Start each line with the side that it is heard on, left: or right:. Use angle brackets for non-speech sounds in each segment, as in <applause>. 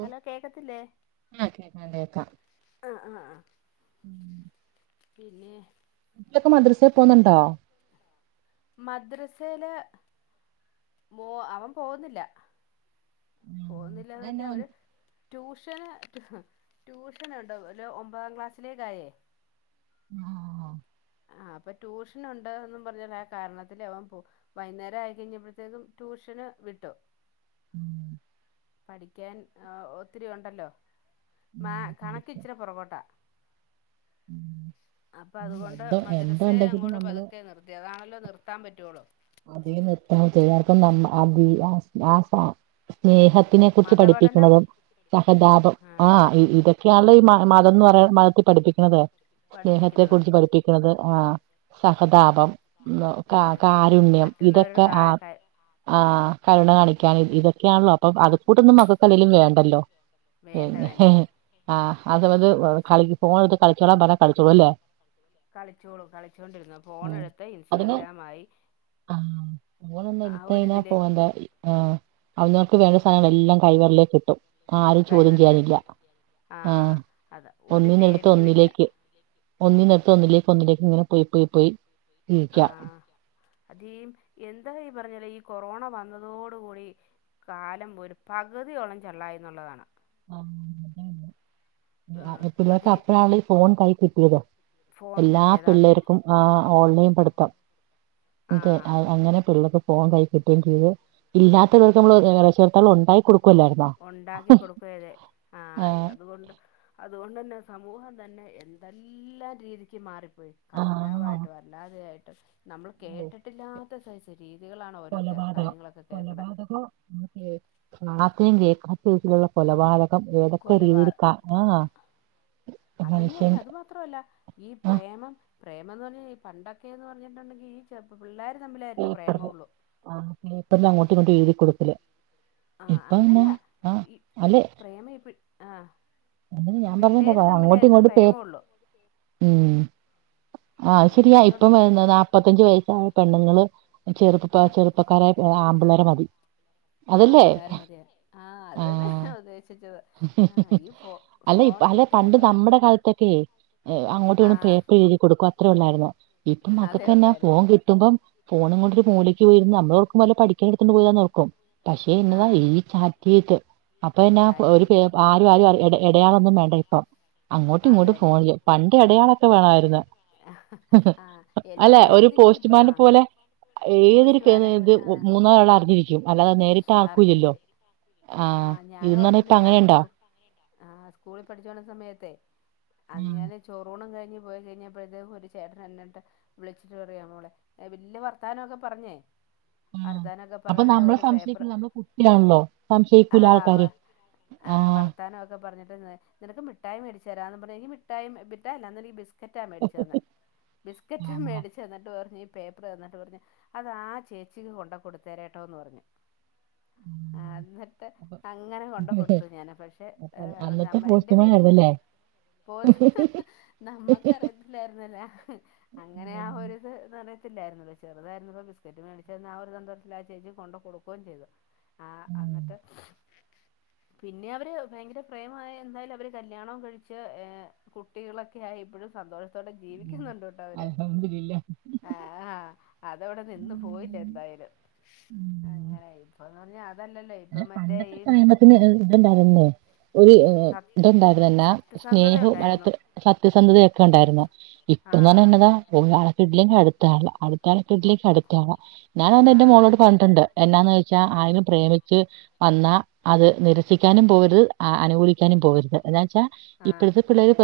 left: Hello കേക്കത്തില്ലേ
right: ആഹ് കേക്കാം കേക്കാം
left: ആഹ് ആഹ് ആഹ് പിന്നെ
right: ഇതിലൊക്കെ മദ്രസയെ പോന്നുണ്ടോ
left: മദ്രസയില് മോ അവൻ പോന്നില്ല.
right: ആഹ്
left: പൊന്നിലെന്ന്
right: അതന്നെ
left: പറഞ്ഞാൽ
right: ഓൻ
left: അവര് ട്യൂഷന് ഹ് ട്യൂഷനുണ്ടോ ഒരു ഒമ്പതാം ക്ലാസ്സിലേക്കയേ
right: ആഹ ആഹ
left: ആഹ് അപ്പൊ ട്യൂഷൻുണ്ട്ന്ന് പറഞ്ഞാ ആ കാരണത്തില് അവൻ പോ വൈകുന്നേരം ആയി കഴിഞ്ഞപ്പോഴത്തേക്കും ട്യൂഷൻ വിട്ടു
right: ഉം <unintelligible>
left: പഠിക്കാൻ ഒത്തിരി ഉണ്ടല്ലോ മാ
right: ഉം
left: കണക്ക
right: പഠിക്കും
left: ഇച്ചിിന പുറകോട്ടാ
right: ഉം
left: അപ്പൊ
right: ആഹ്
left: അതുകൊണ്ട്
right: എന്തോ
left: മദ്രസയെ
right: എന്തുണ്ടെങ്കിലും
left: അങ്ങോട്ട്
right: നമ്മള്
left: പതുക്കെ നിർത്തി അതാണല്ലോ നിർത്താൻ പറ്റുള്ളൂ
right: അതേ നിർത്താൻ <unintelligible> നമ്മ അതില് ആ സ്നേഹ ത്തിനെ കുറിച്ച്
left: മതപഠനം
right: പഠിപ്പിക്ക്ണതും സഹതാപം ആഹ് ഇതൊക്കെയാണല്ലോ ഈ മ മതംന്ന് പറയ് മതത്തിൽ പഠിപ്പിക്ക്ണതേ സ്നേഹത്തെ
left: പഠിപ്പിക്കണത്
right: കുറിച്ച് പഠിപ്പിക്ക്ണത് ആഹ് സഹതാപം മ് കാ
left: ആഹ്
right: കാ രുണ്യം
left: മറ്റുള്ളവരോട്
right: ഇതൊക്കെ
left: കാ
right: ആം
left: ക
right: ആഹ് കരുണ കാണിക്കാന് ഇതൊക്കെയാണല്ലോ അപ്പൊ അത് ഫൂട്ടൊന്നും മക്കക്കല്ലേലും വേണ്ടല്ലോ ഏ
left: വേണ്ട വേണ്ട
right: ഹേ ആഹ് അതവത് അ കളി ഫോണെടുത്ത് കളിച്ചോളാ പറഞ്ഞ കളിച്ചോളു അല്ലേ
left: കളിച്ചോളും കളിച്ചോണ്ടിരുന്നു ഫോണെടുത്താ ഇൻസ്റ്റാഗ്രാമായി
right: അ ഓനൊന്ന്
left: ആ ഒരിതിലേ
right: ഇട്ത്തയ്ഞാപ്പോന്റെ ആ അവനവർക്ക് വേണ്ട സാധനങ്ങള് എല്ലാം കൈവെരലേ കിട്ടും ആരും ചോദ്യം
left: കൈവരല്
right: ചെയ്യാനില്ല ആ
left: ആഹ് അതാ ഒരു
right: ഒന്നിനിട്ത്ത്
left: പേടിയും ഇല്ല
right: ഒന്നിലേക്ക് ഒന്നിനെ ത്തൊന്നിലേക്ക് ഒന്നിലേക്ക് ങ്ങനെ പോയി പോയി പോയി ഇരിക്ക
left: അതേം എന്ത ഈ പറഞ്ഞാല ഈ കൊറോണ വന്നതോടു കൂടി കാലം പോയിട്ട് പകുതിയോളം ചെള്ളായി ന്നുള്ളതാണ്
right: ആ
left: ആഹ് അത്
right: പിള്ളേര്ക്കപ്പഴാണല്ലോ ഈ ഫോൺ കയ് കിട്ട്യേത്
left: ഫോൺ
right: എല്ലാ
left: കിട്ടിയത് അത്
right: പിള്ളേർക്കും ആ ഓൺലൈൻ ട്ത്തം
left: ആഹ്
right: അങ്ങനെ പിള്ളേക്ക് ഫോൺ കൈ കിട്ടേ ചെയ്ത് ഇല്ലാത്ത <unintelligible> നമ്മള് <unintelligible> ഉണ്ടായി കൊടുക്കുവല്ലായിരുന്നോ
left: പ്പഴേ ആ
right: ആഹ്
left: അത് കൊണ്ട് അതോണ്ടെന്നെ സമൂഹം തന്നെ എന്തെല്ലാം രീതിക്ക് മാറിപ്പോയി
right: ആഹ്
left: കഞ്ചാവായിട്ടും അല്ലാതെയായി ട്ട് നമ്മള് കേട്ടിട്ടില്ലാത്ത സെയ്സ് രീതികളാണ് ഓരോ കാര്യങ്ങളൊക്കെ കേക്കണെ
right: <unintelligible> ആ സെയ്സില്ള്ള കൊലപാത കം ഏതൊക്കെ
left: കൊലപാ
right: രീതിയില് കാണാ
left: അതെന്ന് പറഞ്ഞ അത് മാത്രല്ല ഈ
right: ആഹ്
left: പ്രേമം പ്രേമം ന്ന് പറഞ്ഞാ ഈ പണ്ടൊക്കെന്ന് പറഞ്ഞിട്ടുണ്ടെി ഈ ച പിള്ളേര്
right: പേപ്പറില് ആ പേപ്പറില് അങ്ങോട്ടും ഇങ്ങോട്ടും എഴുതി കൊടുക്കല്
left: ആ
right: ഇപ്പൊ പിന്നെ
left: അങ്ങനെയല്ല
right: ആഹ്
left: ഈ ഈ പ്രേമെ ഈ പി ആ
right: അതെന്നെ ഞാൻ
left: പിള്ളേർ
right: പറഞ്ഞെന്താ അങ്ങോട്ട്
left: തമ്മിലായിരുന്നു
right: ഇങ്ങോട്ട് പേ
left: പ്രേമമുള്ളൂ
right: ഉം ആ അത് ശെരിയാ
left: ഇപ്പോഴെന്ന്
right: ഇപ്പം
left: പറഞ്ഞ
right: വ നാപ്പത്തഞ്ച് വയസ്സായ പെണ്ണുങ്ങള് ചെറുപ്പ ചെറുപ്പക്കാരായ ഏ ആമ്പിള്ളേരെ മതി
left: ആ
right: അതല്ലേ
left: പിള്ളേരെ മതി ആ അത് തന്നെ
right: ആഹ്
left: ഉദ്ദേശിച്ച
right: അല്ല ഇ അല്ല പണ്ട്
left: കിട്ടിയതോടെ
right: നമ്മടെ കാലത്തൊക്കെ അങ്ങോട്ടും ഇങ്ങോട്ടും
left: ആഹ്
right: പേപ്പറെഴുതി കൊടുക്കും അത്രേ ഉള്ളായിരുന്നു ഇപ്പ
left: അതേ
right: മക്കക്ക്ന്നെ
left: ഒള്ളായിരുന്നു
right: ഫോൺ കിട്ടുമ്പം ഫോണുകൊണ്ട്ര് മൂലേക്ക് പോയിരുന്ന് അമ്മളോക്കുംമ്പല്ല പഠിക്കൻ എടുത്ണ്ട് പോയതാ നർക്കു പക്ഷേ ഇന്നതാ
left: ആഹ്
right: ഈ ചാറ്റിയിട്ട് അപ്പ
left: ചാറ്റ്
right: ഒരു
left: ചെയ്യും
right: പേപ് ആരും ആരും ആര് എടെ എടയാളൊന്നും വേണ്ട ഇപ്പൊ. അങ്ങോട്ടും
left: അത്
right: ഇങ്ങോട്ടും
left: തന്നെ
right: ഫോണില് പണ്ട് എടയാള ത്തു വേണായിരുന്നു.
left: ആഹ്
right: അല്ലെ
left: എല്ലാ
right: ഒരു
left: രീതിക്കും ഇപ്പ
right: പോസ്റ്റ്മാന്
left: ആഹ്
right: പോലെ ഏതൊരു
left: പോസ്റ്റ് വാനപ്പൻ
right: <unintelligible> ഒ
left: ആഹ്
right: മൂന്നാരാള് അറിഞ്ഞിരിക്കും. അല്ലാതെ നേരിട്ട് ആർക്കൂയ്യല്ലോ
left: അറിഞ്ഞെനിക്ക്
right: ആഹ് ഇന്നണെ
left: ണ് ഞാൻ കൊസ്‌കു ആഹ് സ്‌കൂളി പട്ചോണ്ടി സമയത്ത്
right: ഉം
left: അൻങ്ങ്യാൽ ചോറുണും കഴി ഞ് പോയി കയിഞ്ഞ പ്പഴതെ ഒരു ചേട്ടൻ എന്നിട്ട് വിളിച്ചിട്ട് പറയാ മോളെ എ വെല്ല് വർത്താനോക്കെ പറഞ്ഞേ
right: ആഹ്
left: വർത്താനൊക്കെ
right: അപ്പൊ
left: പറഞ്ഞിട്ട്
right: നമ്മളെ
left: ഒരു പേപ്പർ
right: സംശയിക്ക നമ്മുടെ കുട്ടിയാണല്ലോ. സം
left: ആഹ് ആഹ് വർത്താനോക്കെ പർഞ്ഞിട്ട് നി നിനക്ക് മിഠായി മേടിച് ച്ചരാന്ന് പർഇ ഞ്ഞ് മിട്ടായിം ബ്തെ അല്ല അന്നേരീ ബിസ് സ്ക്കറ്റാ മേടിച്ചു തന്നെ.
right: ആ,
left: ബിസ്ക്കറ്റ് മേടിച്ച്ന്നിട്ട് പർഞ്ഞീ പേപ്പറ് തന്നിട്ട് പറഞ് അത് ആഹ് ചേച്ചിക്ക് കൊണ്ട് കൊടുത്തരേട്ടോന്ന് പറഞ്ഞു. ആഹ
right: ഉം.
left: അത
right: അപ്പൊ
left: അങ്ങനെ കൊണ്ട കൊടുത്തു ഞാൻ പക്ഷെ
right: അപ്പൊ അന്ന് അന്നത്തെ
left: നമ്മ എന്റെ വീടിന്റെ
right: പോസ്റ്റ്മാനായിരുന്നല്ലേ
left: നമ്മക്കറിയത്തില്ലായിരുന്നല്ലേ അങ്ങനെ ആ
right: ഉം.
left: ഒരുഇത് ത്തില്ലായിരുന്നു. ചെറുതായിരുന്നു ഇപ്പ ബിസ്ക്കറ്റ് മേടിച്ച ആ ഒരു സന്തോഷത്തിൽ ആ ചേച്ചിക്ക് കൊണ്ട് കൊടുക്കുകയും ചെയ്തു. ആഹ്
right: ഉം.
left: എന്നിട്ട് പിന്നെ അവര് ഭയങ്കര പ്രേമായ എന്തായാലും അവര് കല്യാണവും കഴിച്ച് ഏ കുട്ടികളൊക്കെ ആയി ഇപ്പോഴും സന്തോഷത്തോടെ
right: ഉം.
left: ജീവിക്കുന്നുണ്ട് ട്ടോ അവര്
right: അൽഹംദുലില്ലാ
left: ആ അതവിടെ നിന്ന് പോയില്ല
right: ഉം.
left: എന്തായാലും
right: ഉം.
left: അങ്ങനെ ഇപ്പൊന്ന് പറഞ്ഞാൽ അതല്ലല്ലോ ഇപ്പൊ മറ്റേ
right: ഇന്നത്തെ
left: ഈ
right: പ്രേമത്തിന് ഇത്ണ്ടായിരുന്നേ ഒരു
left: സ
right: ഇത്ണ്ടായിരുന്നന്നെ
left: സത്യസന്ധത
right: സ്നേഹവും
left: ഉണ്ടായിരുന്നു
right: വഴക്ക് അ സത്യസന്ധതയൊക്കെ ഉണ്ടായിരുന്നു ഇപ്പൊന്ന്
left: ആഹ്
right: പറഞ്ഞന്നതാ പോയആളെകിട്ടിയില്ലെങ്കിൽ അടുത്തആളെ
left: ഓ
right: തലക്കെട്ടിലേക്ക് അടുത്താണ് ഞാൻ വ എന്റെ
left: ആഹ്
right: മോളോട് പറഞ്ഞിട്ടുണ്ട് എന്നാന്ന് വെച്ചാ
left: ആഹ്
right: ആരെയും പ്രേമിച്ച് വന്നാ അത് നിരസിക്കാനും പോകരുത്. അനുകൂലിക്കാനും പോകരുത്
left: ആഹ്
right: ഇപ്പോഴത്തെ പിള്ളേര്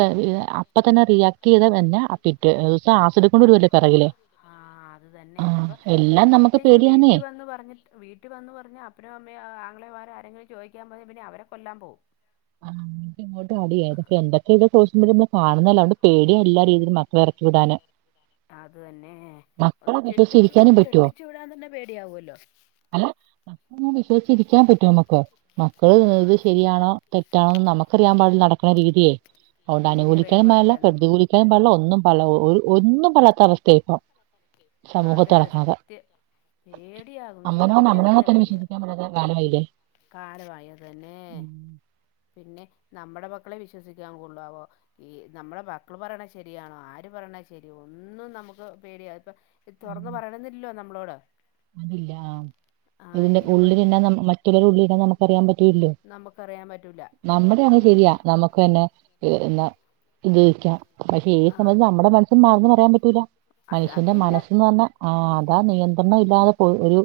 right: അപ്പ തന്നെ റിയാക്ട് ചെയ്ത എന്നന്നെ പിറ്റ് ദിവസം ആസിഡ് കൊണ്ട് വരുവല്ലേ പിറകില്
left: ആഹ് അത് തന്നെ
right: ആ
left: ഇതിപ്പ
right: എല്ലാം നമുക്ക്
left: വീട്ടിൽ
right: പേടിയാന്നേ
left: വീട്ടിൽ വന്ന് പറഞ്ഞിട്ട് വീട്ടിൽ വന്ന് പറഞ്ഞ അപ്പനും അമ്മയും ആങ്ങളമാർ ആരെങ്കിലും ചോദിക്കാൻ പോയാ അവരെ കൊല്ലാൻ പോകും
right: ആ, കാണുന്നല്ലതൊണ്ട് പേടിയ എല്ലാ രീതിയിലും മക്കള ഇറക്കി വിടാന്
left: അത് തന്നെ
right: മക്കളെ
left: ഒന്ന് കെട്ടിച്ചു
right: വിശ്വസിച്ചിരിക്കാനും പറ്റുമോ?
left: കെട്ടിച്ചു വിടാൻ തന്നെ പേടിയാവൂല്ലോ
right: അല്ല വിശ്വിച്ചിരിക്കാൻ പറ്റുമ മക്ക് മക്കള്
left: ആ
right: ഇത് ശരിയാണോ തെറ്റാണോെന്ന് നമുക്കറിയാൻ പാടില്ല നടക്കുന്ന രീതിയെ അതൊണ്ട്
left: രീതി അറിയാൻ
right: അനുകൂലിക്കാനും പാടില്ല
left: നം
right: പ്രതികൂലിക്കാനും പാടില്ല ഒന്നും പല ഒന്നും പറയാത്ത അവസ്ഥ ഇപ്പം
left: ആ അതെ
right: സമൂഹത്ത്
left: അതെ
right: നടക്കണത്.
left: സത്യം പേടിയാകും
right: അമ്മനോ
left: ജീവിക്കാൻ
right: അമ്മനോണോ തന്നെ വിശ്വസിക്കാനോ പറ്റാത്ത കാലായിലെ
left: കാലമായതു തന്നെ പിന്നെ നമ്മുടെ മക്കളെ വിശ്വസിക്കാൻ കൊള്ളാവോ ഈ നമ്മുടെ മക്കള് പറയണ ശരിയാണോ ആര് പറയാണ്താ ശരി ഒന്നും നമുക്ക് പേടിയ ഇപ്പൊ
right: ആ,
left: തുറന്ന് പറയണുന്നില്ലോ നമ്മളോട്
right: അതില്ല ആ
left: ആ
right: അതിന്റെ
left: ഇങ്ങനെ
right: ഉള്ളിൽ
left: പോയി
right: തന്ന മറ്റുള്ളരു ഉള്ളില നമുക്ക്റിയാൻ പറ്റു പറ്റല്ല
left: നമുക്കറിയാൻ പറ്റൂല
right: നമ്മുടെ അങ്
left: അങ്ങനെ
right: ശരിയാ നമുക്ക്ന്നെ എന്നാ ഇത്ക്കാം പക്ഷെ ഈ
left: ആ
right: സമയത്ത് നമ്മുടെ മനസ്സിന് മാറന്ന് പറയാൻ പറ്റൂല മനുഷ്യന്റെ
left: അതും ഇല്ല
right: മനസ്സന്ന് പറഞ്ഞാ ആ അതാ നിയന്ത്രണ ഇല്ലാതെ പോ ഒരു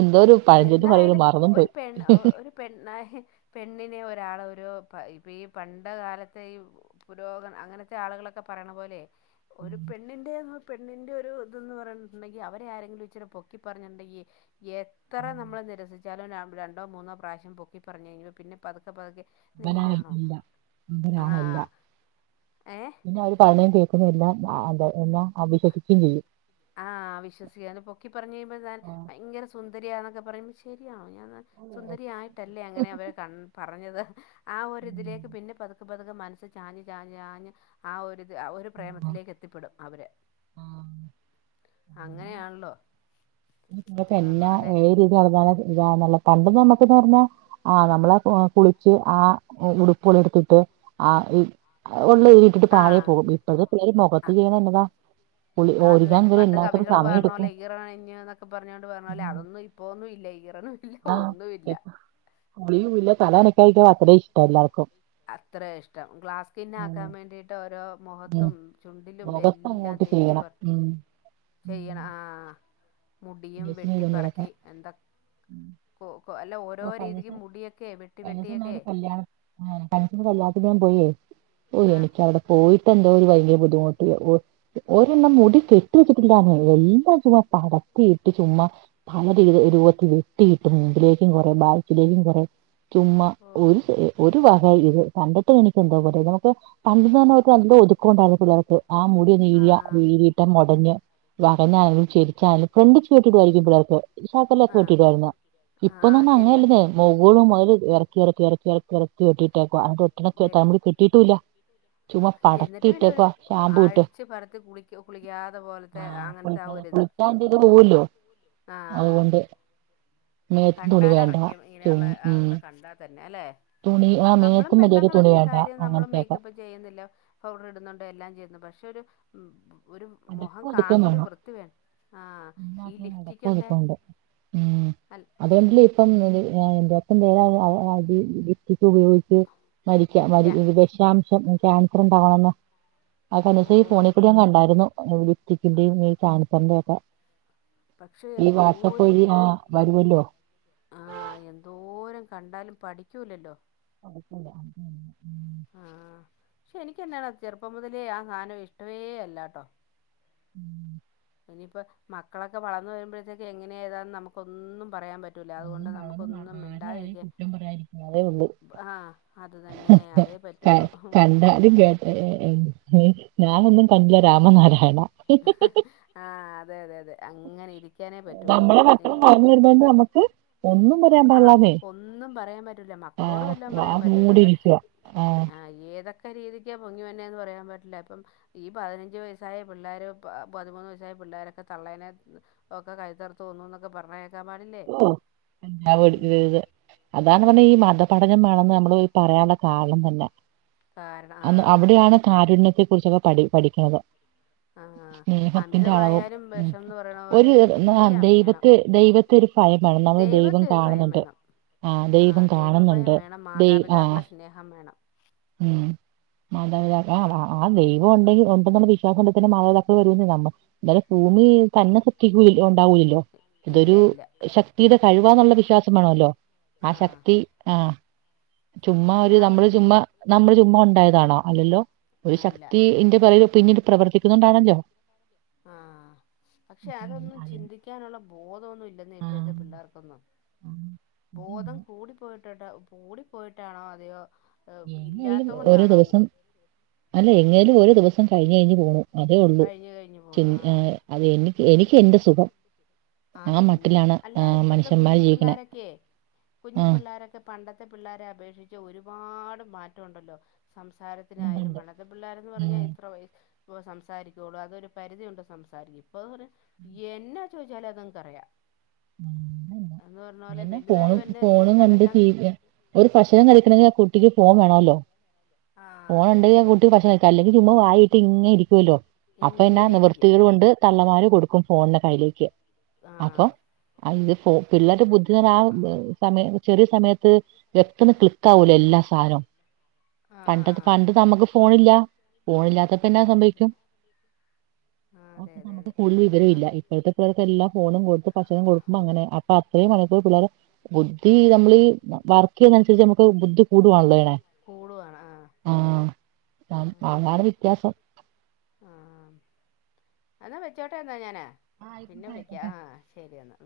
right: എന്തോ ഒരു പഴഞ്ചൊല്ല് പറയൂലേ
left: എന്തായാലും
right: മറന്നും
left: ഒരു
right: പോയി
left: പെ ഒരു പെണ്ണായി പെണ്ണിനെ ഒരാള ഒരു ഇപ്പോം ഈ പണ്ട കാലത്തെ ഈ പുരോഗ അങ്ങനത്തെ ആളുകളൊക്കെ പറയണ പോലെ ഒരു പെണ്ണിന്റെ പെണ്ണിന്റെ ഒരു ഇതന്ന് പറഞ്ഞിട്ടുണ്ടെങ്കി അവരെ ആരെങ്കിലും ഇച്ചിരി പൊക്കി പറഞ്ഞിട്ടണ്ടെങ്കിൽ എ ഇത്ര നമ്മൾ നിരസിച്ചാലും രണ്ടോമൂന്നോ പ്രാവശ്യം പൊക്കി പറഞ്ഞു കഴിഞ്ഞ്പോൾ പിന്നെ പതുക്കെ പതുക്കെ
right: അവനാണ്
left: നേരാണോ
right: എല്ലാം
left: ആ
right: അവനാണ് എല്ലാം
left: ഏ
right: പിന്നെ അവര് പറയുന്നത് കേൾക്കുന്ന എല്ലാം എല്ലാംഅവിശോസിക്കും ചെയ്യും
left: ആഹ് വിശ്വസിക്കുക അ പൊക്കി പറഞ്ഞ കഴിയ്പോൻ
right: ആ,
left: ഭയങ്കര സുന്ദരിയാ എന്നൊക്കെ പറയുമ്പോ ശരിയാ ഞാൻ സുന്ദരിയായിട്ടല്ലേ അങ്ങനെ അവരെ ഒക്കെ അങ്ങിനെ പറഞ്ഞത് ആ
right: ഉം,
left: ഒരിതിലേക്ക് പിന്നെ പതുക്കെ പതുക്കെ മനസ്സ് ചാഞ് ചാഞ് ചാഞ് ആ ഒരു ഒരു പ്രേമത്തിലേക്ക് എത്തിപ്പെടും അവര്
right: ആ, അങ്ങനെ.
left: അങ്ങനെയാണല്ലോ എന്ന് പറഞ്ഞ
right: എന്നാ
left: പോലെ
right: ഏത് രീതിനടന്നാല ഇതാ നല്ലെ പണ്ട് നമ്മുക്ന്ന് പറഞ്ഞാ ആ നമ്മള അ കുളിച്ച് ആ ഉടുപ്പളിടുത്തിട്ട് ആ ഉള്ള ഇട്ടിട്ട് പാഴെ
left: ആഹ്
right: പോകും ഇപ്പഴത്തെ പേര് മുഖത്ത് ചെയ്യുന്നത് എന്നതാ കുളി
left: അത്
right: ഒരുങ്ങാൻ
left: തന്നെ
right: ഇവര്
left: പണ്ട്
right: എല്ലാത്തിനും
left: കവികള്
right: സമയം എടുക്കും
left: പറഞ്ഞപോലെ ഈറനണിഞ്ഞ് നോ ക്കെ പറഞ്ഞുകോണ്ട് പറഞ്ഞാപോലെ അതൊന്നും ഇപ്പോന്നുല്ല ഈറനും ഇല്ല
right: ആഹ
left: ഒന്നുമില്ല
right: കുളിയുംല്ല
left: ഏ,
right: തലനനക്കായിട്ടോ അത്രയും ഇഷ്ടല്ലാർക്കും
left: അത്ര ഇഷ്ടം ഗ്ലാസ്കിന്നക്കാൻ വേണ്ടിട്ട് ഓരോ മുഖത്തും ചുണ്ടിലും
right: മുഖത്ത്
left: എല്ലാം
right: അങ്ങോട്ട്
left: തേച്ച്
right: ചെയ്യണം
left: പർ
right: ഉം
left: ചെയ്യണം ആഹ മുടിയും
right: ലേശം
left: വെട്ടി
right: ചെയ്തോണ്ട്
left: പറക്കി
right: നടക്കണം
left: എന്താ കൊ കൊ അല്ല ഓരോ
right: <inaudible>
left: രീതിക്ക് മുടിയൊക്കെ വെട്ടി വെട്ടിയൊക്കെ
right: കല്യാണ കല്യാണത്തിൻ ഞാൻ പോയേ ഓ
left: ആ
right: എനിക്ക് അവിടെ പോയി ന്തൊരു ഭയങ്കര ബുദ്ധിമുട്ട് ഒ ഒരെണ്ണം മുടി കെട്ടിവച്ചിട്ടില്ല നെ എല്ലാം ചുമ്മ പട ത്തിയിട്ട് ചുമ്മ പല രീ രൂപത്തി വെത്തിയിട്ട് മുമ്പിലേ ലേക്ക് കുറെ ബാക്കിലേക്കും കുറെ ചുമ്മാ
left: ഓ
right: ഒരു സെ എ ഒരു ഒരു വക ഇത് കണ്ടിട്ട് എനിക്ക് എന്തൊപോലെ നമുക്ക് പണ്ടന്ന് പറഞ്ഞാൽ ഒരു നല്ല ഒതുക്കൊണ്ടായിരുന്നു പിള്ളേർക്ക് ആ മുടി
left: ആ
right: നീരിയ നീരിയിട്ട മോടഞ്ഞ് വകന് അണിയിച്ചൊരുക്കി <unintelligible> പിള്ളേര്ക്ക് ശകലൊക്കെ
left: ആ
right: വെട്ടിടുആയിരു
left: ആ ആ
right: ഇപ്പന്ന് പറഞ്ഞാ
left: ശരിയാ
right: അങ്ങനെയല്ലേ മുകളും മുതൽ ഇറക്കി ഇറക്കി ഇറക്കി ഇറക്കി ഇറക്കി വെട്ടിയിട്ടെ ക്കുവാ
left: വെ
right: <unintelligible> കെട്ടിയിട്ടൂല്ല
left: ആ എന്നിട്ട് പിന്നെ ഒരു
right: ഇട്ട്
left: അടിച്ച് പറത്തി കുളിക്കു കുളിക്കാതെ പോലത്തെ അങ്ങനത്തെ ആ ഒ
right: കുളിക്കാണ്ടിത് പോവുഅല്ലോ
left: ആ
right: അതുകൊണ്ട് മേത്തും തുണി വേണ്ട
left: കണ്ടാലറയ്ക്കും
right: ചും
left: ഇങ്ങനെയുള്ള
right: ഉം
left: ആളുകളെ കണ്ടാൽ തന്നെ അല്ലെ
right: തുണി ആ
left: നമ്മളും
right: മേത്തും മര്യാദക്ക് തുണി
left: പെണ്ണങ്ങളൊക്കെയാ
right: വേണ്ട
left: കാര്യം നമ്മളും
right: അങ്ങനത്തെയൊക്കെ
left: മേക്കപ്പ് ചെയ്യുന്നില്ല പൗഡർ ഇടുന്നുണ്ട് എല്ലാം ചെയ്യുന്നു പക്ഷെ ക്ഷോരു ഒരു മുഖം
right: അടക്കം ഒതുക്കോം
left: കാണുമ്പോ ഒരു
right: വേണം
left: വൃത്തി വേ ആ ഈ
right: എല്ലാത്തിനും അടക്കോം
left: ലിഫ്റ്റിക്കൊക്കെ
right: ഒതുക്കോം ഉണ്ട് ഉം
left: അൽ ഈ
right: അതുകൊണ്ടിലിപ്പം
left: ലിഫ്റ്റ്
right: <unintelligible> അടി ഇടി പി ഉപയോഗിച്ച് മരിക്ക മരി
left: ക്യാ
right: വിഷാം ക്യാൻസർ ഉണ്ടാവുന്നെ
left: ഓ
right: അതനുസരി ഈ ഫോണി കൂടി ഞാകണ്ടായിരുന്നു
left: ആ
right: ലിപ്സ്റ്റിക്കിന്റെയും ഈ ക്യാൻസറിന്റെ ഒക്കെ
left: പക്ഷെ
right: ഈ വാട്സപ്പ്
left: എന്തോരം
right: വഴി ആ വരുവല്ലോ
left: ആഹ എന്തോരം കണ്ടാലും പഠിക്കൂല്ലല്ലോ
right: പഠിക്കുല
left: ആഹ പക്ഷെ എനക്ക്ന്നാണ് ചെറുപ്പം മുതലേ ആ സാധനം ഇഷ്ടവേ അല്ലട്ടോ
right: ഉം
left: ഇനിയിപ്പോ മക്കളൊക്കെ വളർന്ന് വരുമ്പോഴത്തേക്ക് എങ്ങനെയെതാന്ന് നമുക്കൊന്നും പറയാൻ പറ്റൂല അതുകൊണ്ട്
right: ഒന്നും അവന് മ-
left: നമുക്കൊന്നും
right: ആരെയും ആരെയും
left: മിണ്ടാതിരിക്ക
right: കുറ്റം പറയാതിരിക്കുക അതേ ഉള്ളൂ
left: ആ അത് തന്നെ അതേ പറ്റുള്ളൂ
right: കണ്ടാലും കേട്ട ഏ ഞാനൊന്നും കണ്ടില്ല രാമനാരായണ
left: ആ അതെ അതെ അതെ അങ്ങനെ ഇരി
right: നമ്മളെ മക്കളും വളർന്ന് വരുനോണ്ട് നമുക്ക് ഒന്നും പ
left: ആഹ ഒന്നും പറയാൻ പറ്റൂല
right: ആ
left: മക്കളോട് വല്ലം
right: വാ
left: പറയാൻ പറ്റോ ഇതൊക്കെ
right: മൂടിയിരിക്കുക
left: ആ ഏ ഏതക്കെ രീതിക്ക പൊങ്ങി വന്നെന്ന് പറയാൻ പറ്റില്ല ഇപ്പം ഈ പതിനഞ്ചു വയസായ പിള്ളോര പതിമൂന്ന് പിള്ളോരൊക്കെ തളെനെ ഒക്കെ കൈതർത്തു കൊന്നുന്നൊക്കെ പറഞ്ഞകെക്കാൻ പാടില്ലേ
right: ഓ
left: ഉം
right: <inaudible> അതാണ് പറഞ്ഞെ ഈ മതപഠനം വണെന്ന് നമ്മള് ഈ പറയാനുള്ള കാരണം തന്നെ
left: കാരണം
right: അന്ന്
left: ആ
right: അവിടെയാണ് കാരുണ്യത്തെ കുറിച്ചൊക്കെ പഠി പഠിക്കുന്നത്
left: ആഹ്
right: സ്നേഹത്തിന്റെ അളവും
left: അമിതമായാലും
right: ഉ
left: വിഷംന്ന് പറയണ പോലെ
right: ഒരു ഒര് നാ
left: എല്ലാം വേണം
right: ദൈവത്തെ ദൈവ ഒരു ഭയമാണ് നമ്മളെ ദൈവം
left: ദൈവത്തെ ഒരു ഭയം
right: കാണുന്നുണ്ട്
left: വേണം
right: ആഹ ദൈവം
left: ആഹ് ദൈവഭയം
right: കാണുന്നുണ്ട്!
left: വേണം
right: ദൈവ ആഹ്
left: മാതാപിതാക്കളെ സ്നേഹം വേണം
right: ഉം ഉണ്ടെങ്കി ഉണ്ടെന്നുള്ള വിശ്വാസം ഉണ്ട് തന്നെ മാതാപിതാക്കൾ വരുമെന്നു കാണണം എന്നാലും ഭൂമിന്ഷ്ടിക്ക ഉണ്ടാവൂില്ലല്ലോ
left: ഇല്ല
right: ഇതൊരു
left: ഇല്ല
right: ശക്തിയുടെ കഴിവാന്നുള്ള വിശ്വാസം വേണല്ലോ. ആ
left: ആഹ്
right: ശക്തി ആഹ മ ചുമ്മാ
left: അങ്ങനെ
right: ഒരു
left: ആ
right: നമ്മള്
left: വി
right: ചുമ്മാ നമ്മള് ചുമ്മാ ഉണ്ടായതാണോ? അല്ലല്ലോ! ഒരു
left: അല്ല
right: ശക്തി എന്റെ പുറകെപിന്നീൽ പ്രവർത്തിക്കുന്നതുണ്ടാണല്ലോ!
left: ആഹ് പക്ഷെ അതൊന്നും
right: അതി
left: ചിന്തിക്കാനുള്ള ബോധമൊന്നും ഇല്ലെന്ന
right: ആഹ്
left: ഇപ്പോഴത്തെ പിള്ളേർക്കൊന്നും.
right: ആഹ്
left: ബോധം കൂടി പോയിട്ടോട്ട കൂടി പോയിട്ടാണോ അതോ?
right: എങ്ങെല്ലും ഓരോ ദിവസം അല്ല എങ്ങേലും ഓരോ ദിവസം കഴിഞ് കഴിഞ്ഞ് പോണു. അതേ ഉള്ളൂ.
left: കഴിഞ്ഞ് കഴിഞ്ഞ് പോണു
right: ചെൻ
left: ആഹ്
right: ഏഹ് അത് എനിക്ക് എനിക്ക് എന്റെറ സുഖം. ആ
left: അത് തന്നെ.
right: മട്ടിലാണ് ആ,
left: അല്ല ഇപ്പഴത്തെ
right: മനുഷ്യന്മാര്
left: കുഞ്ഞി
right: ജീവിക്കണേ
left: പിള്ളോരൊക്കെ
right: ആ
left: കുഞ്ഞി പിള്ളോരൊക്കെ പണ്ടത്തെ പിള്ളോരെ അപേക്ഷിച്ച് ഒരുപാട് മാറ്റവുണ്ടല്ലോ സംസാരത്തിനായാലും
right: ഉണ്ട്ണ്ട്
left: പണ്ടത്തെ പിള്ളോരന്ന് പറഞ്ഞാ
right: ഉം
left: എത്ര വയെ വ സം സാരിക്കുള്ളൂ അതൊരു പരിധിയുണ്ട് സംസാരിക്കും. ഇപ്പൊർഞാ എന്നാ ചോയ്ച്ചാലും അത്ൻക്കറിയാ
right: അങ്ങന്നെ
left: വലുതായി
right: ഫോണും
left: വരുന്ന
right: ഫോണും
left: അനുസരിച്ച്
right: കണ്ട്
left: അതെല്ലാം
right: ടീവി ഒരു ഭക്ഷണം കഴിക്കണമെങ്കിൽ ആ കുട്ടിക്ക് ഫോൺ വേണമല്ലോ
left: ആ അതെ അതെ
right: ഫോണൊണ്ടെങ്കിൽ ആ
left: അതെ
right: കുട്ടി ഭക്ഷണം കഴിക്കും. അല്ലെങ്കിൽ ചുമ്മാ വായിട്ട് ഇങ്ങെ ഇരിക്കുവല്ലോ അപ്പൊ എന്നാ
left: ഇങ്ങനെ ഇരിക്കും
right: നിവൃത്തികേട് കൊണ്ട് തള്ളമാര് കൊടുക്കും ഫോണിന്റെ കയ്യിലേക്ക്
left: ആ
right: അപ്പൊ ഇത് പിള്ളേരു ബുദ്ധി ആ സമയ ചെറിയ സമയത്ത് വ്യക്തന്ന് ക്ലിക്ക് ആവൂലോ എല്ലാ സാദനവും.
left: ആ ആ
right: പണ്ട
left: ആ
right: പണ്ട് നമുക്ക് ഫോണില്ല ഫോണില്ലാത്ത ഇപ്പഎന്നാ
left: അതെ
right: സംഭവിക്കും
left: ആ അതെ
right: അപ്പൊ
left: അതെ
right: നമുക്ക്
left: അതെ ആ
right: കൂടുതൽ വിവരമില്ല. ഇപ്പോഴത്തെ പിള്ളേർക്കെല്ലാം ഫോണും കൊടുത്ത് ഭക്ഷണവും കൊടുക്കുമ്പോ
left: ആ
right: അങ്ങനെ അപ്പൊ അത്രേ മണിക്കൂർ പിള്ളേർ ബുദ്ധി നമ്മളീ വർ വർക്ക് ചെയ്യന്നനുസരിച്ച് നമുക്ക് ബുദ്ധി കൂടുവാണല്ലോ ചെയ്യണേ
left: കൂടുവാണ് ആ
right: ആഹ് ആ അതാണ് വ്യത്യാസം
left: ആഹ് ആഹ് എന്നാ വെച്ചോട്ടെ എന്നാ ഞാന്
right: ആ
left: പിന്നെ
right: ആയിക്കോട്ടെ ആയിക്കോട്ടെ
left: വിളിക്കാ ആഹ് ശെരി എന്നാ.